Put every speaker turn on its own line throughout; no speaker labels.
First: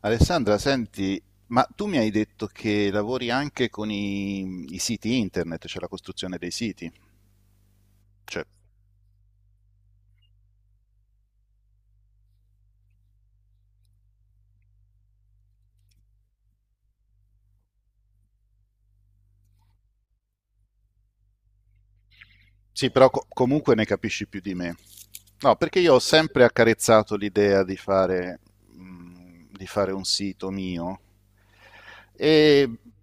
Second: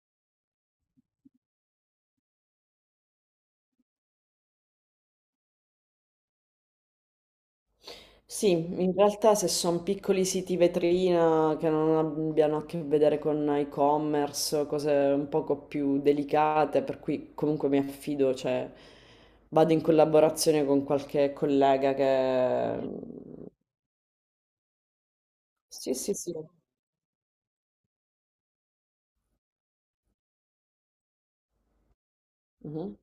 Alessandra, senti, ma tu mi hai detto che lavori anche con i siti internet, cioè la costruzione dei siti. Cioè,
Sì, in realtà se sono piccoli siti vetrina che non abbiano a che vedere con e-commerce, cose un poco più delicate, per cui comunque mi affido, cioè vado in collaborazione con qualche collega che
sì, però comunque ne capisci più di me. No, perché
sì,
io ho
sì, sì,
sempre accarezzato l'idea di fare un sito mio e
mhm,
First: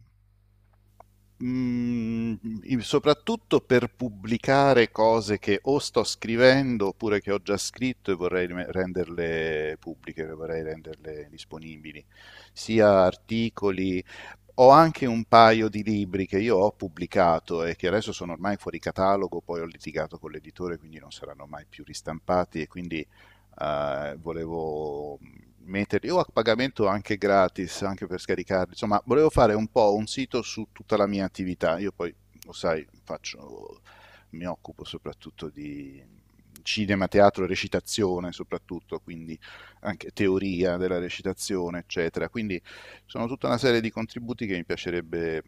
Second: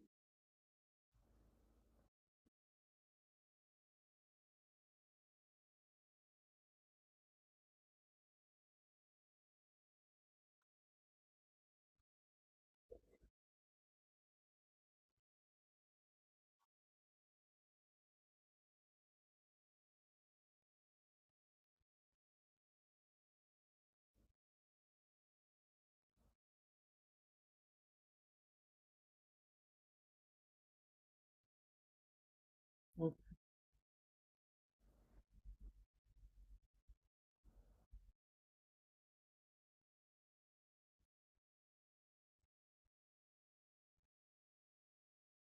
Mm, soprattutto per pubblicare cose che o sto scrivendo oppure che ho già scritto e vorrei renderle pubbliche, vorrei renderle disponibili, sia articoli. Ho anche un paio di libri che io ho pubblicato e che adesso sono ormai fuori catalogo, poi ho litigato con l'editore, quindi non saranno mai più ristampati e quindi volevo metterli o a pagamento anche gratis, anche per scaricarli. Insomma, volevo fare un po' un sito su tutta la mia attività. Io poi, lo sai, faccio, mi occupo soprattutto di cinema, teatro, recitazione soprattutto, quindi anche teoria della recitazione, eccetera. Quindi sono tutta una serie di contributi che mi piacerebbe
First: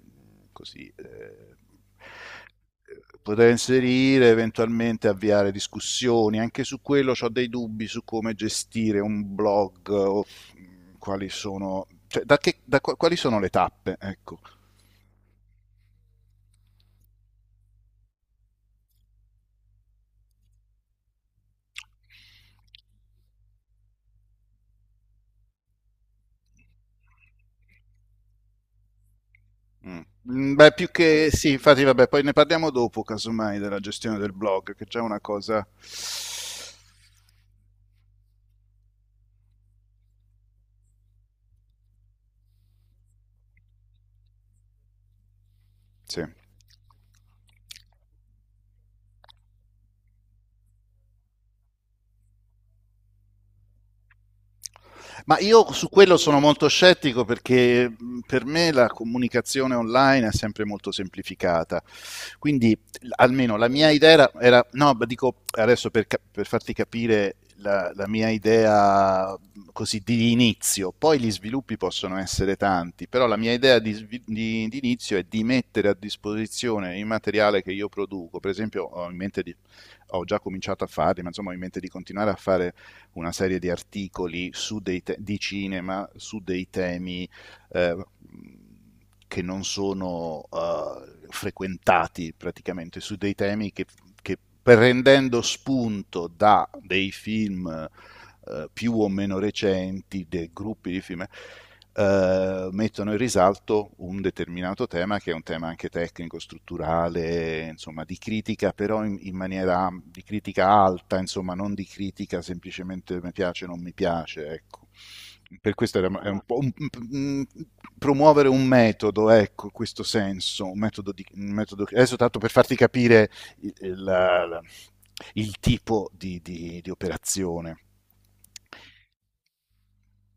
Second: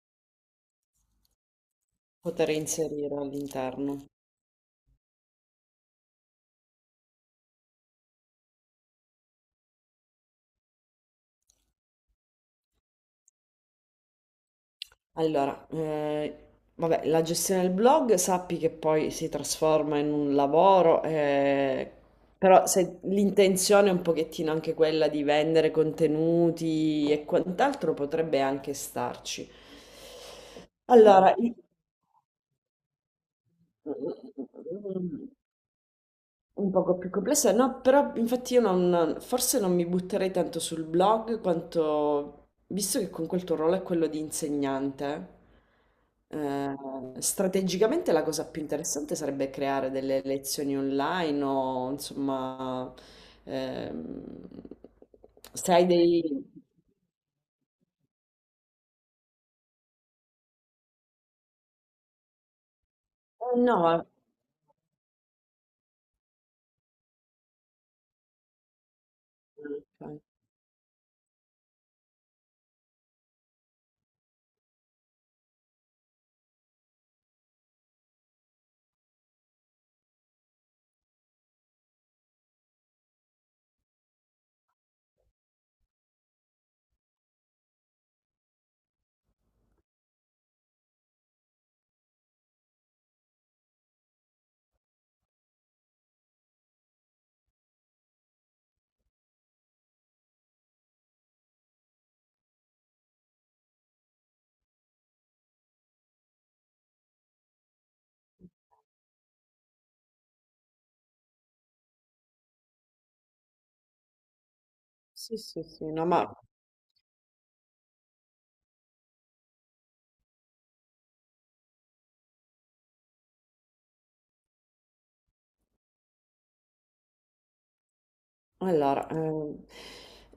così
poter inserire
poter
all'interno.
inserire, eventualmente avviare discussioni. Anche su quello ho dei dubbi su come gestire un blog o quali sono, cioè, da che- da qua- quali sono le tappe, ecco.
Allora, eh, vabbè, la gestione del blog sappi che poi si trasforma in un lavoro, però se l'intenzione è un pochettino anche quella di vendere contenuti e quant'altro potrebbe anche starci.
Mm. Mm, beh, più che
Allora,
sì,
i-
infatti, vabbè, poi ne parliamo dopo, casomai, della gestione del blog, che è già una cosa...
un poco più complessa, no, però infatti io non, forse non mi butterei tanto sul blog quanto, visto che con quel tuo ruolo è quello di insegnante,
Sì.
eh, strategicamente la cosa più interessante sarebbe creare delle lezioni online o insomma, ehm,
Ma
se
io
hai
su
dei...
quello sono molto scettico perché per me la comunicazione online è sempre molto semplificata. Quindi almeno la mia
no,
idea era, no, ma dico adesso per, per farti capire la mia idea così
ok.
di inizio, poi gli sviluppi possono essere tanti, però la mia idea di, di inizio è di mettere a disposizione il materiale che io produco. Per esempio, ho in mente di, ho già cominciato a farli, ma insomma ho in mente di continuare a fare una serie di articoli su di cinema su dei temi eh, che non sono frequentati praticamente su dei temi che prendendo spunto da dei film più o meno recenti, dei gruppi di film, mettono in risalto un determinato tema che è un tema anche tecnico, strutturale, insomma di critica, però in maniera di critica alta, insomma non di critica semplicemente mi piace o non mi piace, ecco,
Sì, sì,
per
sì,
questo
no,
era
ma...
è un po' un- promuovere un metodo, ecco, in questo senso, un metodo, di, un metodo adesso tanto per farti capire il, il- il tipo di, di operazione.
Allora, ehm,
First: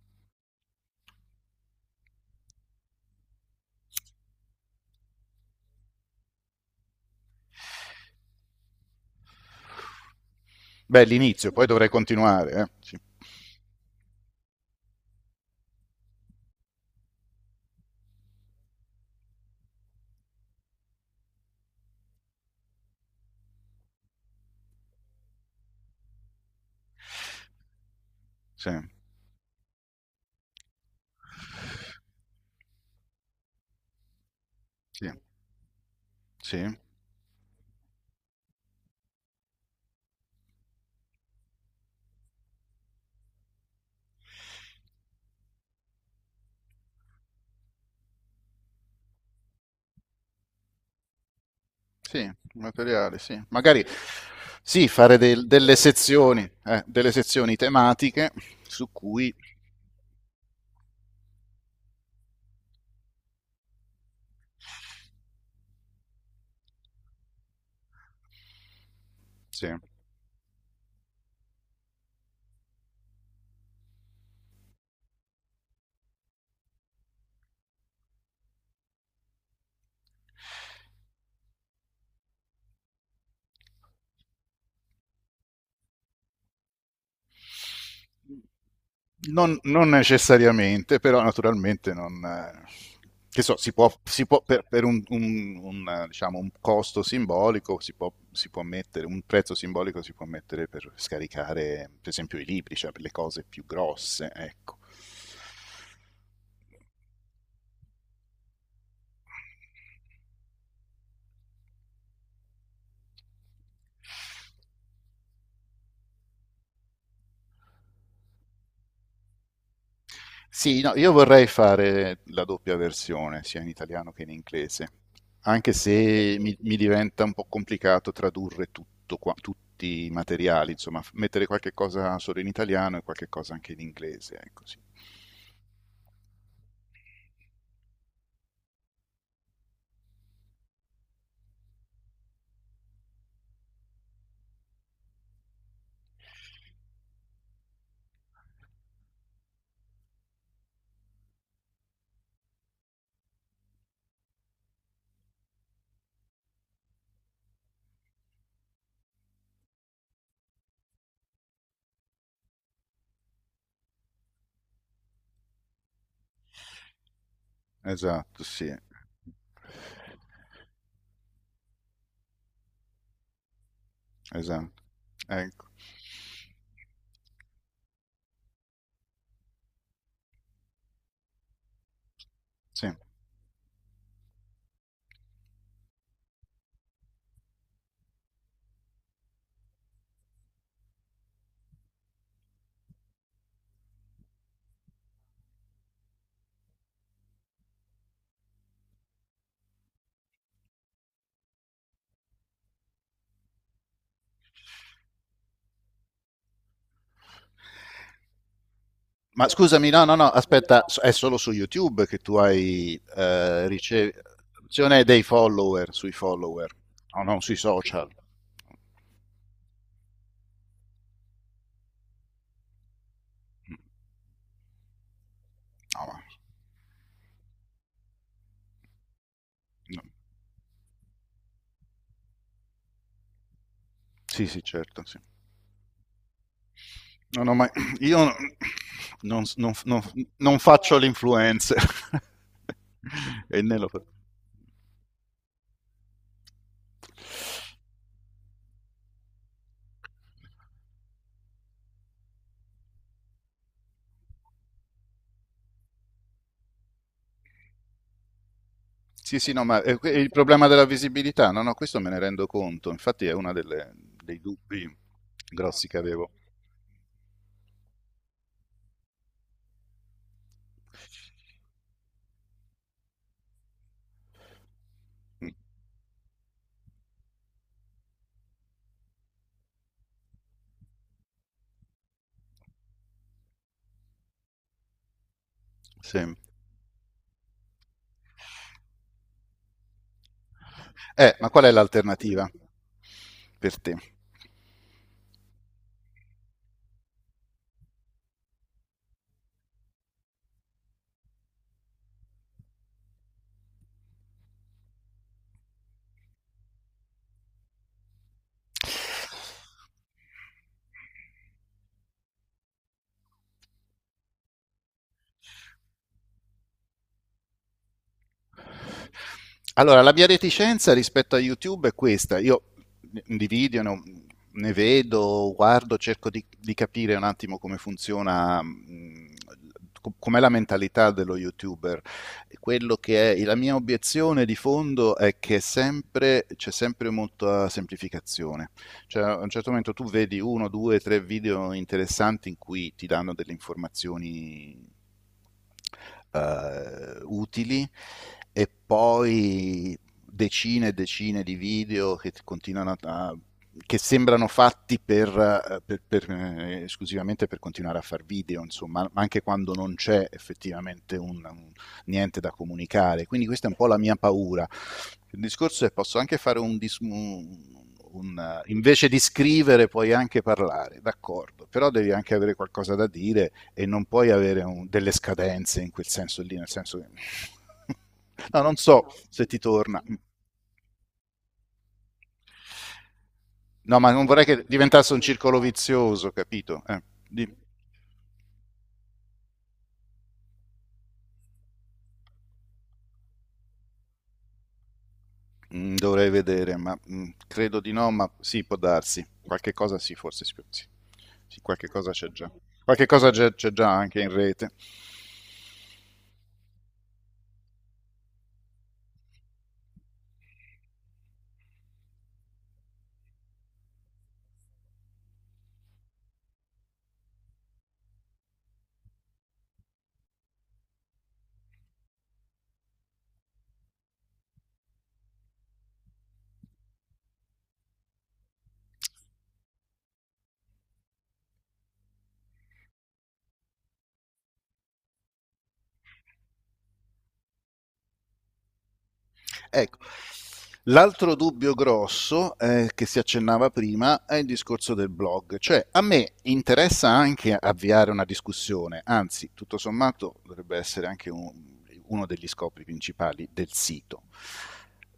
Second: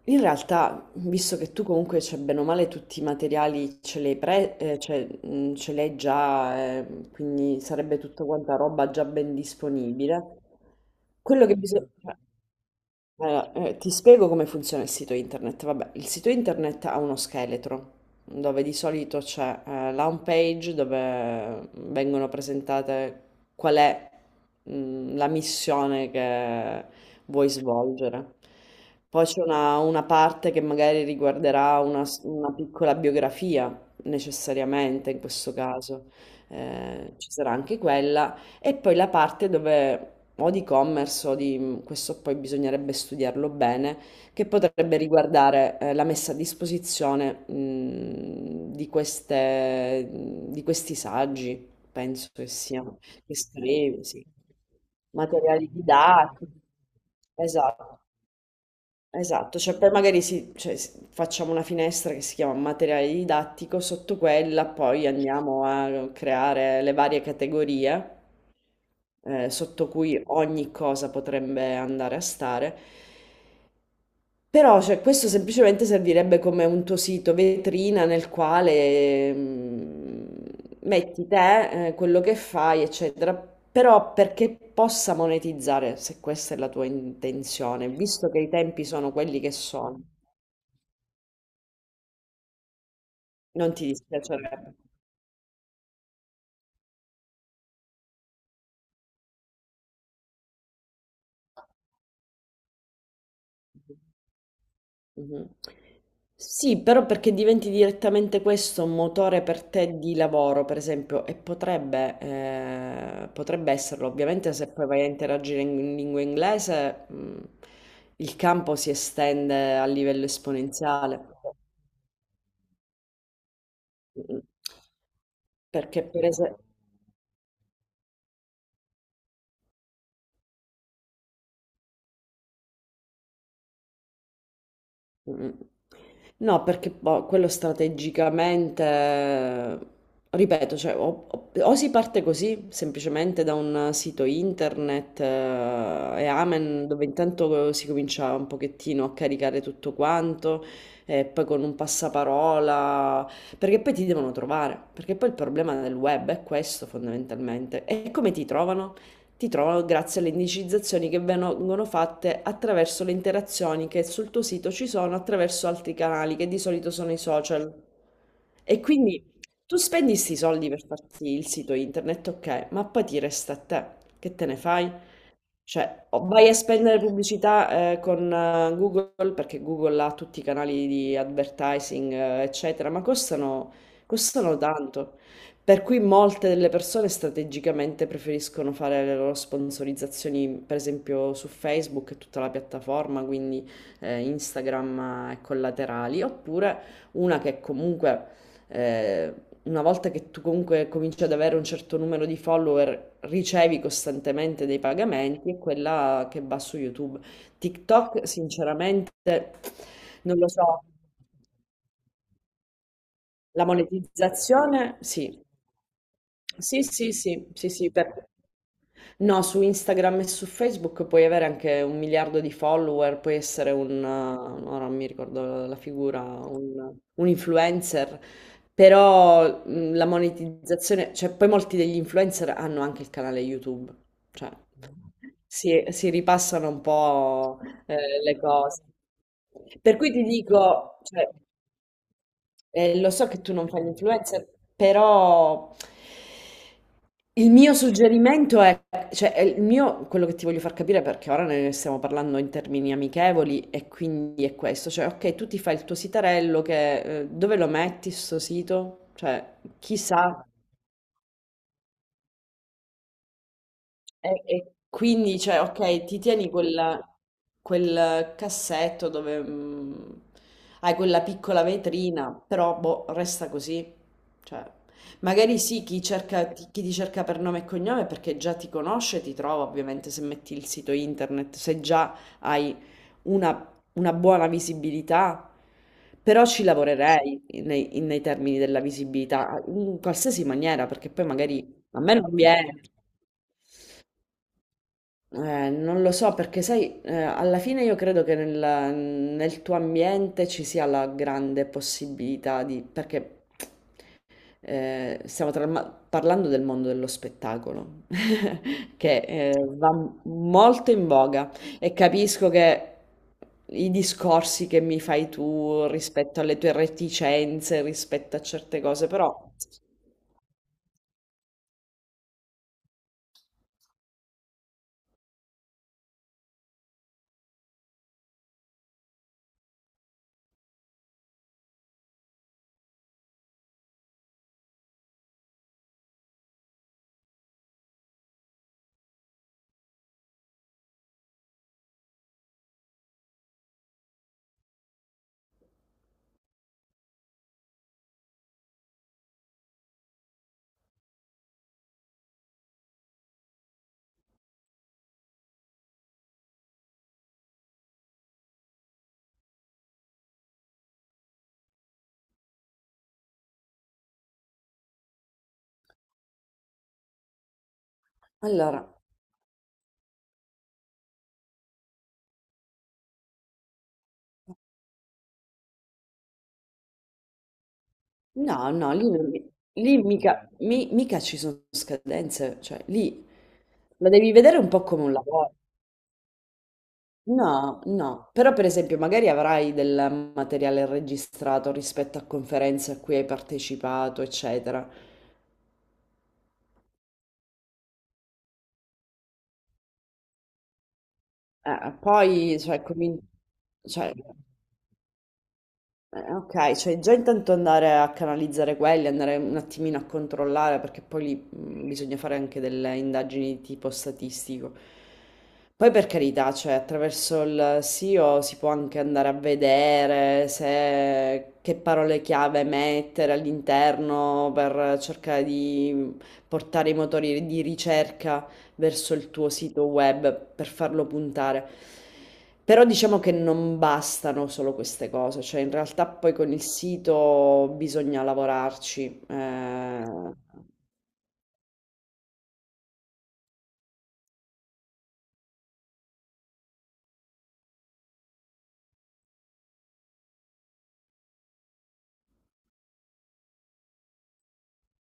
in realtà, visto che tu comunque c'è bene o male tutti i materiali ce l'hai già, quindi sarebbe tutta quanta roba già ben disponibile.
Beh,
Quello
l'inizio,
che
poi dovrei
bisogna... Esatto.
continuare, eh. Sì,
Allora, ti spiego come funziona il sito internet. Vabbè, il sito internet ha uno scheletro dove di solito c'è la home page dove vengono presentate qual è mm, la missione che vuoi svolgere.
sì,
Poi c'è una parte che magari riguarderà una, una piccola biografia,
sì,
necessariamente in questo caso.
sì,
Ci sarà anche quella e poi la parte dove o di commerce o di mm, questo poi bisognerebbe studiarlo bene, che potrebbe riguardare la messa a disposizione di queste, mm, di questi saggi, penso
sì,
che siano,
materiale,
che
sì. Magari
scrivi, sì.
sì, fare
Materiali didattici.
delle sezioni
Esatto.
tematiche su cui...
Esatto, cioè poi magari si- cioè, si- facciamo una finestra che si chiama materiale didattico, sotto quella poi andiamo a creare le varie categorie
Sì.
sotto cui ogni cosa potrebbe andare a stare però cioè, questo semplicemente servirebbe come un tuo sito vetrina nel quale mm, metti te, quello che fai, eccetera. Però perché possa monetizzare, se questa è la tua intenzione, visto che i tempi sono quelli che
Non
sono,
necessariamente, però naturalmente non... che so,
non ti
si può per,
dispiacerebbe.
un, diciamo, un costo simbolico, si può mettere, un prezzo simbolico si può mettere per scaricare, per esempio, i libri, cioè per le cose più grosse, ecco.
Mhm. Sì, però perché diventi direttamente questo un motore per te di lavoro, per esempio, e potrebbe, potrebbe esserlo, ovviamente se poi vai a interagire in lingua inglese, il campo si estende a livello
Sì, no, io
esponenziale.
vorrei fare la doppia versione, sia in italiano che in
Mm.
inglese, anche
Perché per
se
esempio...
mi diventa un po' complicato tradurre tutti i materiali, insomma, mettere qualche cosa solo in italiano e qualche cosa anche in inglese, ecco, sì.
Mm. No, perché boh, quello strategicamente, ripeto, cioè, o si parte così, semplicemente da un sito internet e Amen, dove intanto si comincia un pochettino a caricare tutto quanto, e poi con un passaparola, perché poi ti devono trovare, perché poi il problema del web è questo fondamentalmente. E come ti trovano? Ti trovano grazie alle indicizzazioni che vengono fatte attraverso le interazioni che sul tuo sito ci sono attraverso altri canali, che di solito sono i social.
Esatto, sì,
E quindi tu spendi 'sti soldi per farti il sito internet, okay, ma poi ti resta a te. Che te ne
esatto,
fai?
ecco,
Cioè, o vai a spendere pubblicità, con Google, perché Google ha tutti i canali di advertising, eccetera,
sì.
ma costano, costano tanto. Per cui molte delle persone strategicamente preferiscono fare le loro sponsorizzazioni, per esempio su Facebook e tutta la piattaforma, quindi Instagram e collaterali, oppure una che comunque... eh, una volta che tu comunque cominci ad avere un certo numero di follower, ricevi costantemente dei pagamenti, è quella che va su YouTube. TikTok, sinceramente,
Ma scusami, no, no, no,
non lo so.
aspetta, è solo su YouTube che tu hai
La monetizzazione,
ricezione dei
sì.
follower, sui follower,
Sì, sì,
no, non
sì,
sui
sì, sì,
social.
no, su Instagram e su Facebook puoi avere anche un miliardo di follower, puoi essere
Mm,
un, ora non mi ricordo la
no,
figura, un influencer, però
no.
la monetizzazione, cioè poi molti degli influencer hanno anche il canale YouTube,
Sì,
cioè
sì, certo, sì.
si ripassano un
Non ho
po'
mai... Io
le cose.
non, non-
Per
non-
cui ti
non faccio
dico, cioè,
l'influencer.
lo so che tu
E
non
né
fai
lo faccio.
l'influencer, però il mio suggerimento è, cioè, è il mio, quello che ti voglio far capire, perché ora ne stiamo parlando in termini amichevoli, e quindi è questo, cioè, ok, tu ti fai il tuo sitarello, che, dove lo metti sto sito?
Sì,
Cioè,
sì, no, ma il
chissà.
problema della visibilità, no, no, questo me ne rendo conto. Infatti è uno dei
E
dubbi
quindi, cioè,
grossi che
ok,
avevo.
quel cassetto dove mm, hai quella piccola vetrina, però boh, resta così. Cioè,
Mm,
magari sì, chi ti cerca per nome e cognome perché già ti conosce, ti trova ovviamente se metti il sito internet, se già hai una, una buona visibilità,
sì.
però ci lavorerei nei, nei termini della visibilità, in qualsiasi maniera, perché poi
Ma qual è
magari a me non
l'alternativa
viene.
per te?
Non lo so perché sai, alla fine io credo che nel, nel tuo ambiente ci sia la grande possibilità di... perché eh, stiamo tra- parlando del mondo dello spettacolo, che va molto in voga e capisco che i discorsi che mi fai tu rispetto alle tue reticenze, rispetto a certe cose, però...
Allora, la mia reticenza rispetto a YouTube è questa. Io di video ne vedo, guardo, cerco di capire un attimo come funziona, com'è la mentalità dello YouTuber. Quello che è la mia obiezione di fondo è che è sempre, c'è sempre molta semplificazione. Cioè, a un certo momento tu vedi uno, due, tre video interessanti in cui ti danno delle informazioni utili e poi decine e decine di video che continuano a che sembrano fatti per, esclusivamente per continuare a fare video, insomma, anche quando non c'è effettivamente un, niente da comunicare. Quindi questa è un po' la mia paura, il discorso è che posso anche fare un,
Allora,
invece di scrivere puoi anche parlare, d'accordo, però devi anche avere qualcosa da dire e non puoi avere delle scadenze in quel senso lì, nel senso che... No,
no,
non
no,
so
lì, non
se
mi-
ti torna.
lì mica, mi- mica ci sono scadenze, cioè lì
No,
la
ma non
devi
vorrei
vedere
che
un po' come
diventasse
un
un
lavoro.
circolo vizioso, capito? Di-
No, no, però per esempio magari avrai del materiale registrato rispetto a conferenze a cui hai partecipato, eccetera.
Mm, dovrei vedere, ma credo di no, ma sì, può darsi. Qualche cosa sì, forse sì, sì. Sì, qualche cosa c'è già.
Poi, cioè,
Qualche
comin-
cosa c'è già
cioè,
anche in rete.
Ok, cioè già intanto andare a canalizzare quelli, andare un attimino a controllare, perché poi lì bisogna fare anche delle indagini di tipo statistico. Poi per carità, cioè attraverso il SEO si può anche andare a vedere se, che parole chiave mettere all'interno per cercare di portare i motori di ricerca verso il tuo sito web per farlo puntare. Però diciamo che non bastano solo queste cose, cioè in realtà poi con il sito bisogna lavorarci.
Ecco. L'altro dubbio grosso che si accennava prima è il discorso del blog, cioè a me interessa anche avviare una discussione, anzi tutto sommato dovrebbe essere anche un, uno degli scopi principali del sito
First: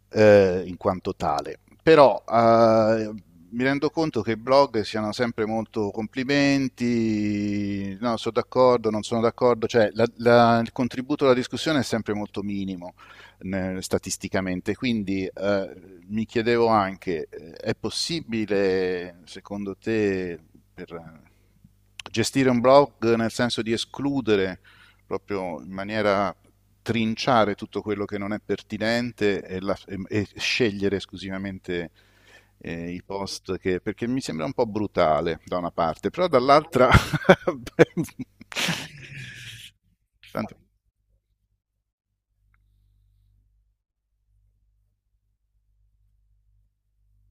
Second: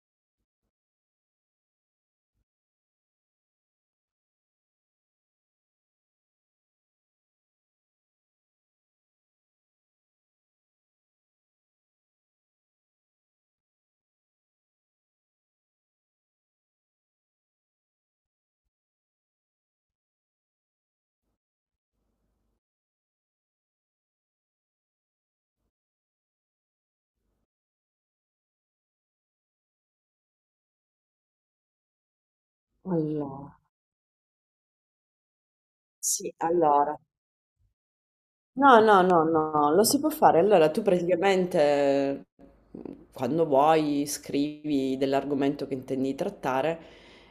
in quanto tale, però mi rendo conto che i blog siano sempre molto complimenti, no, sono d'accordo, non sono d'accordo, cioè il contributo alla discussione è sempre molto minimo statisticamente. Quindi mi chiedevo anche, è possibile, secondo te, per gestire un blog nel senso di escludere proprio in maniera trinciare tutto quello che non è pertinente e e scegliere esclusivamente i post
allora,
che, perché mi sembra un po' brutale da una parte, però
sì,
dall'altra...
allora. No, no, no, no, lo si può fare.
Tanto,
Allora, tu praticamente mm, quando vuoi scrivi dell'argomento che intendi trattare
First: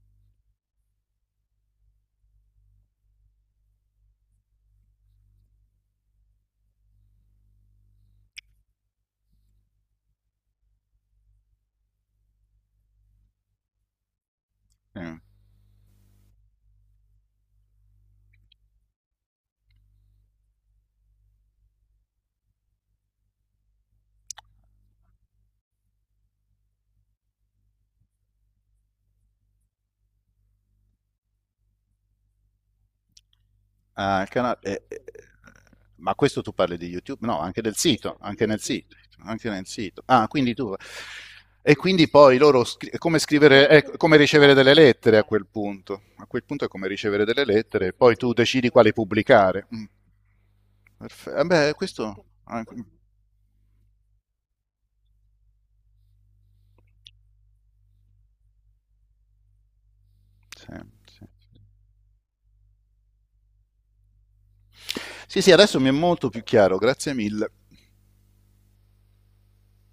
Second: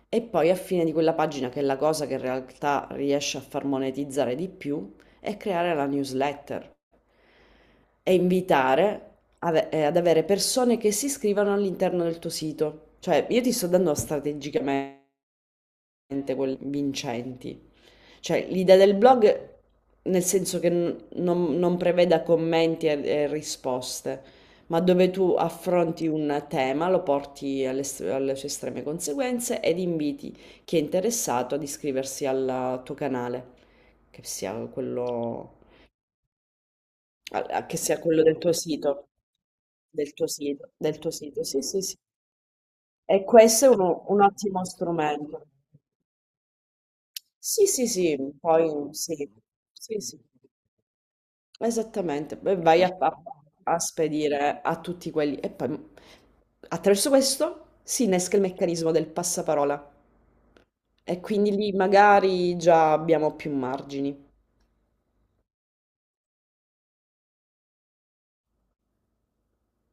e poi a fine di quella pagina, che è la cosa che in realtà riesce a far monetizzare di più, è creare la newsletter e invitare ad avere persone che si iscrivano all'interno del tuo sito. Cioè, io ti sto dando strategicamente
eh.
quelle vincenti. Cioè, l'idea del blog, nel senso che non preveda commenti e risposte, ma dove tu affronti un tema, lo porti alle sue estreme conseguenze ed inviti chi è interessato ad iscriversi al tuo canale, che
Ah, il
sia
canale,
quello,
ma questo tu parli di YouTube? No, anche del
che sia
sito,
quello del
anche
tuo
nel sito,
sito.
anche nel sito.
Del tuo
Ah, quindi tu...
sito, del tuo sito, sì,
E
sì, sì.
quindi poi loro, è come scrivere, è come
Un
ricevere
ottimo
delle lettere a
strumento.
quel punto. A quel punto è come ricevere delle
Sì, sì,
lettere, e poi
sì,
tu
poi
decidi quali
sì,
pubblicare. Mm.
sì, sì.
Eh beh, questo...
Esattamente, poi
ah,
a spedire a tutti quelli e poi attraverso questo si innesca il meccanismo del passaparola
sì,
e
sì.
quindi lì magari già abbiamo più margini.
Sì, sì, sì, adesso mi è molto più chiaro, grazie mille.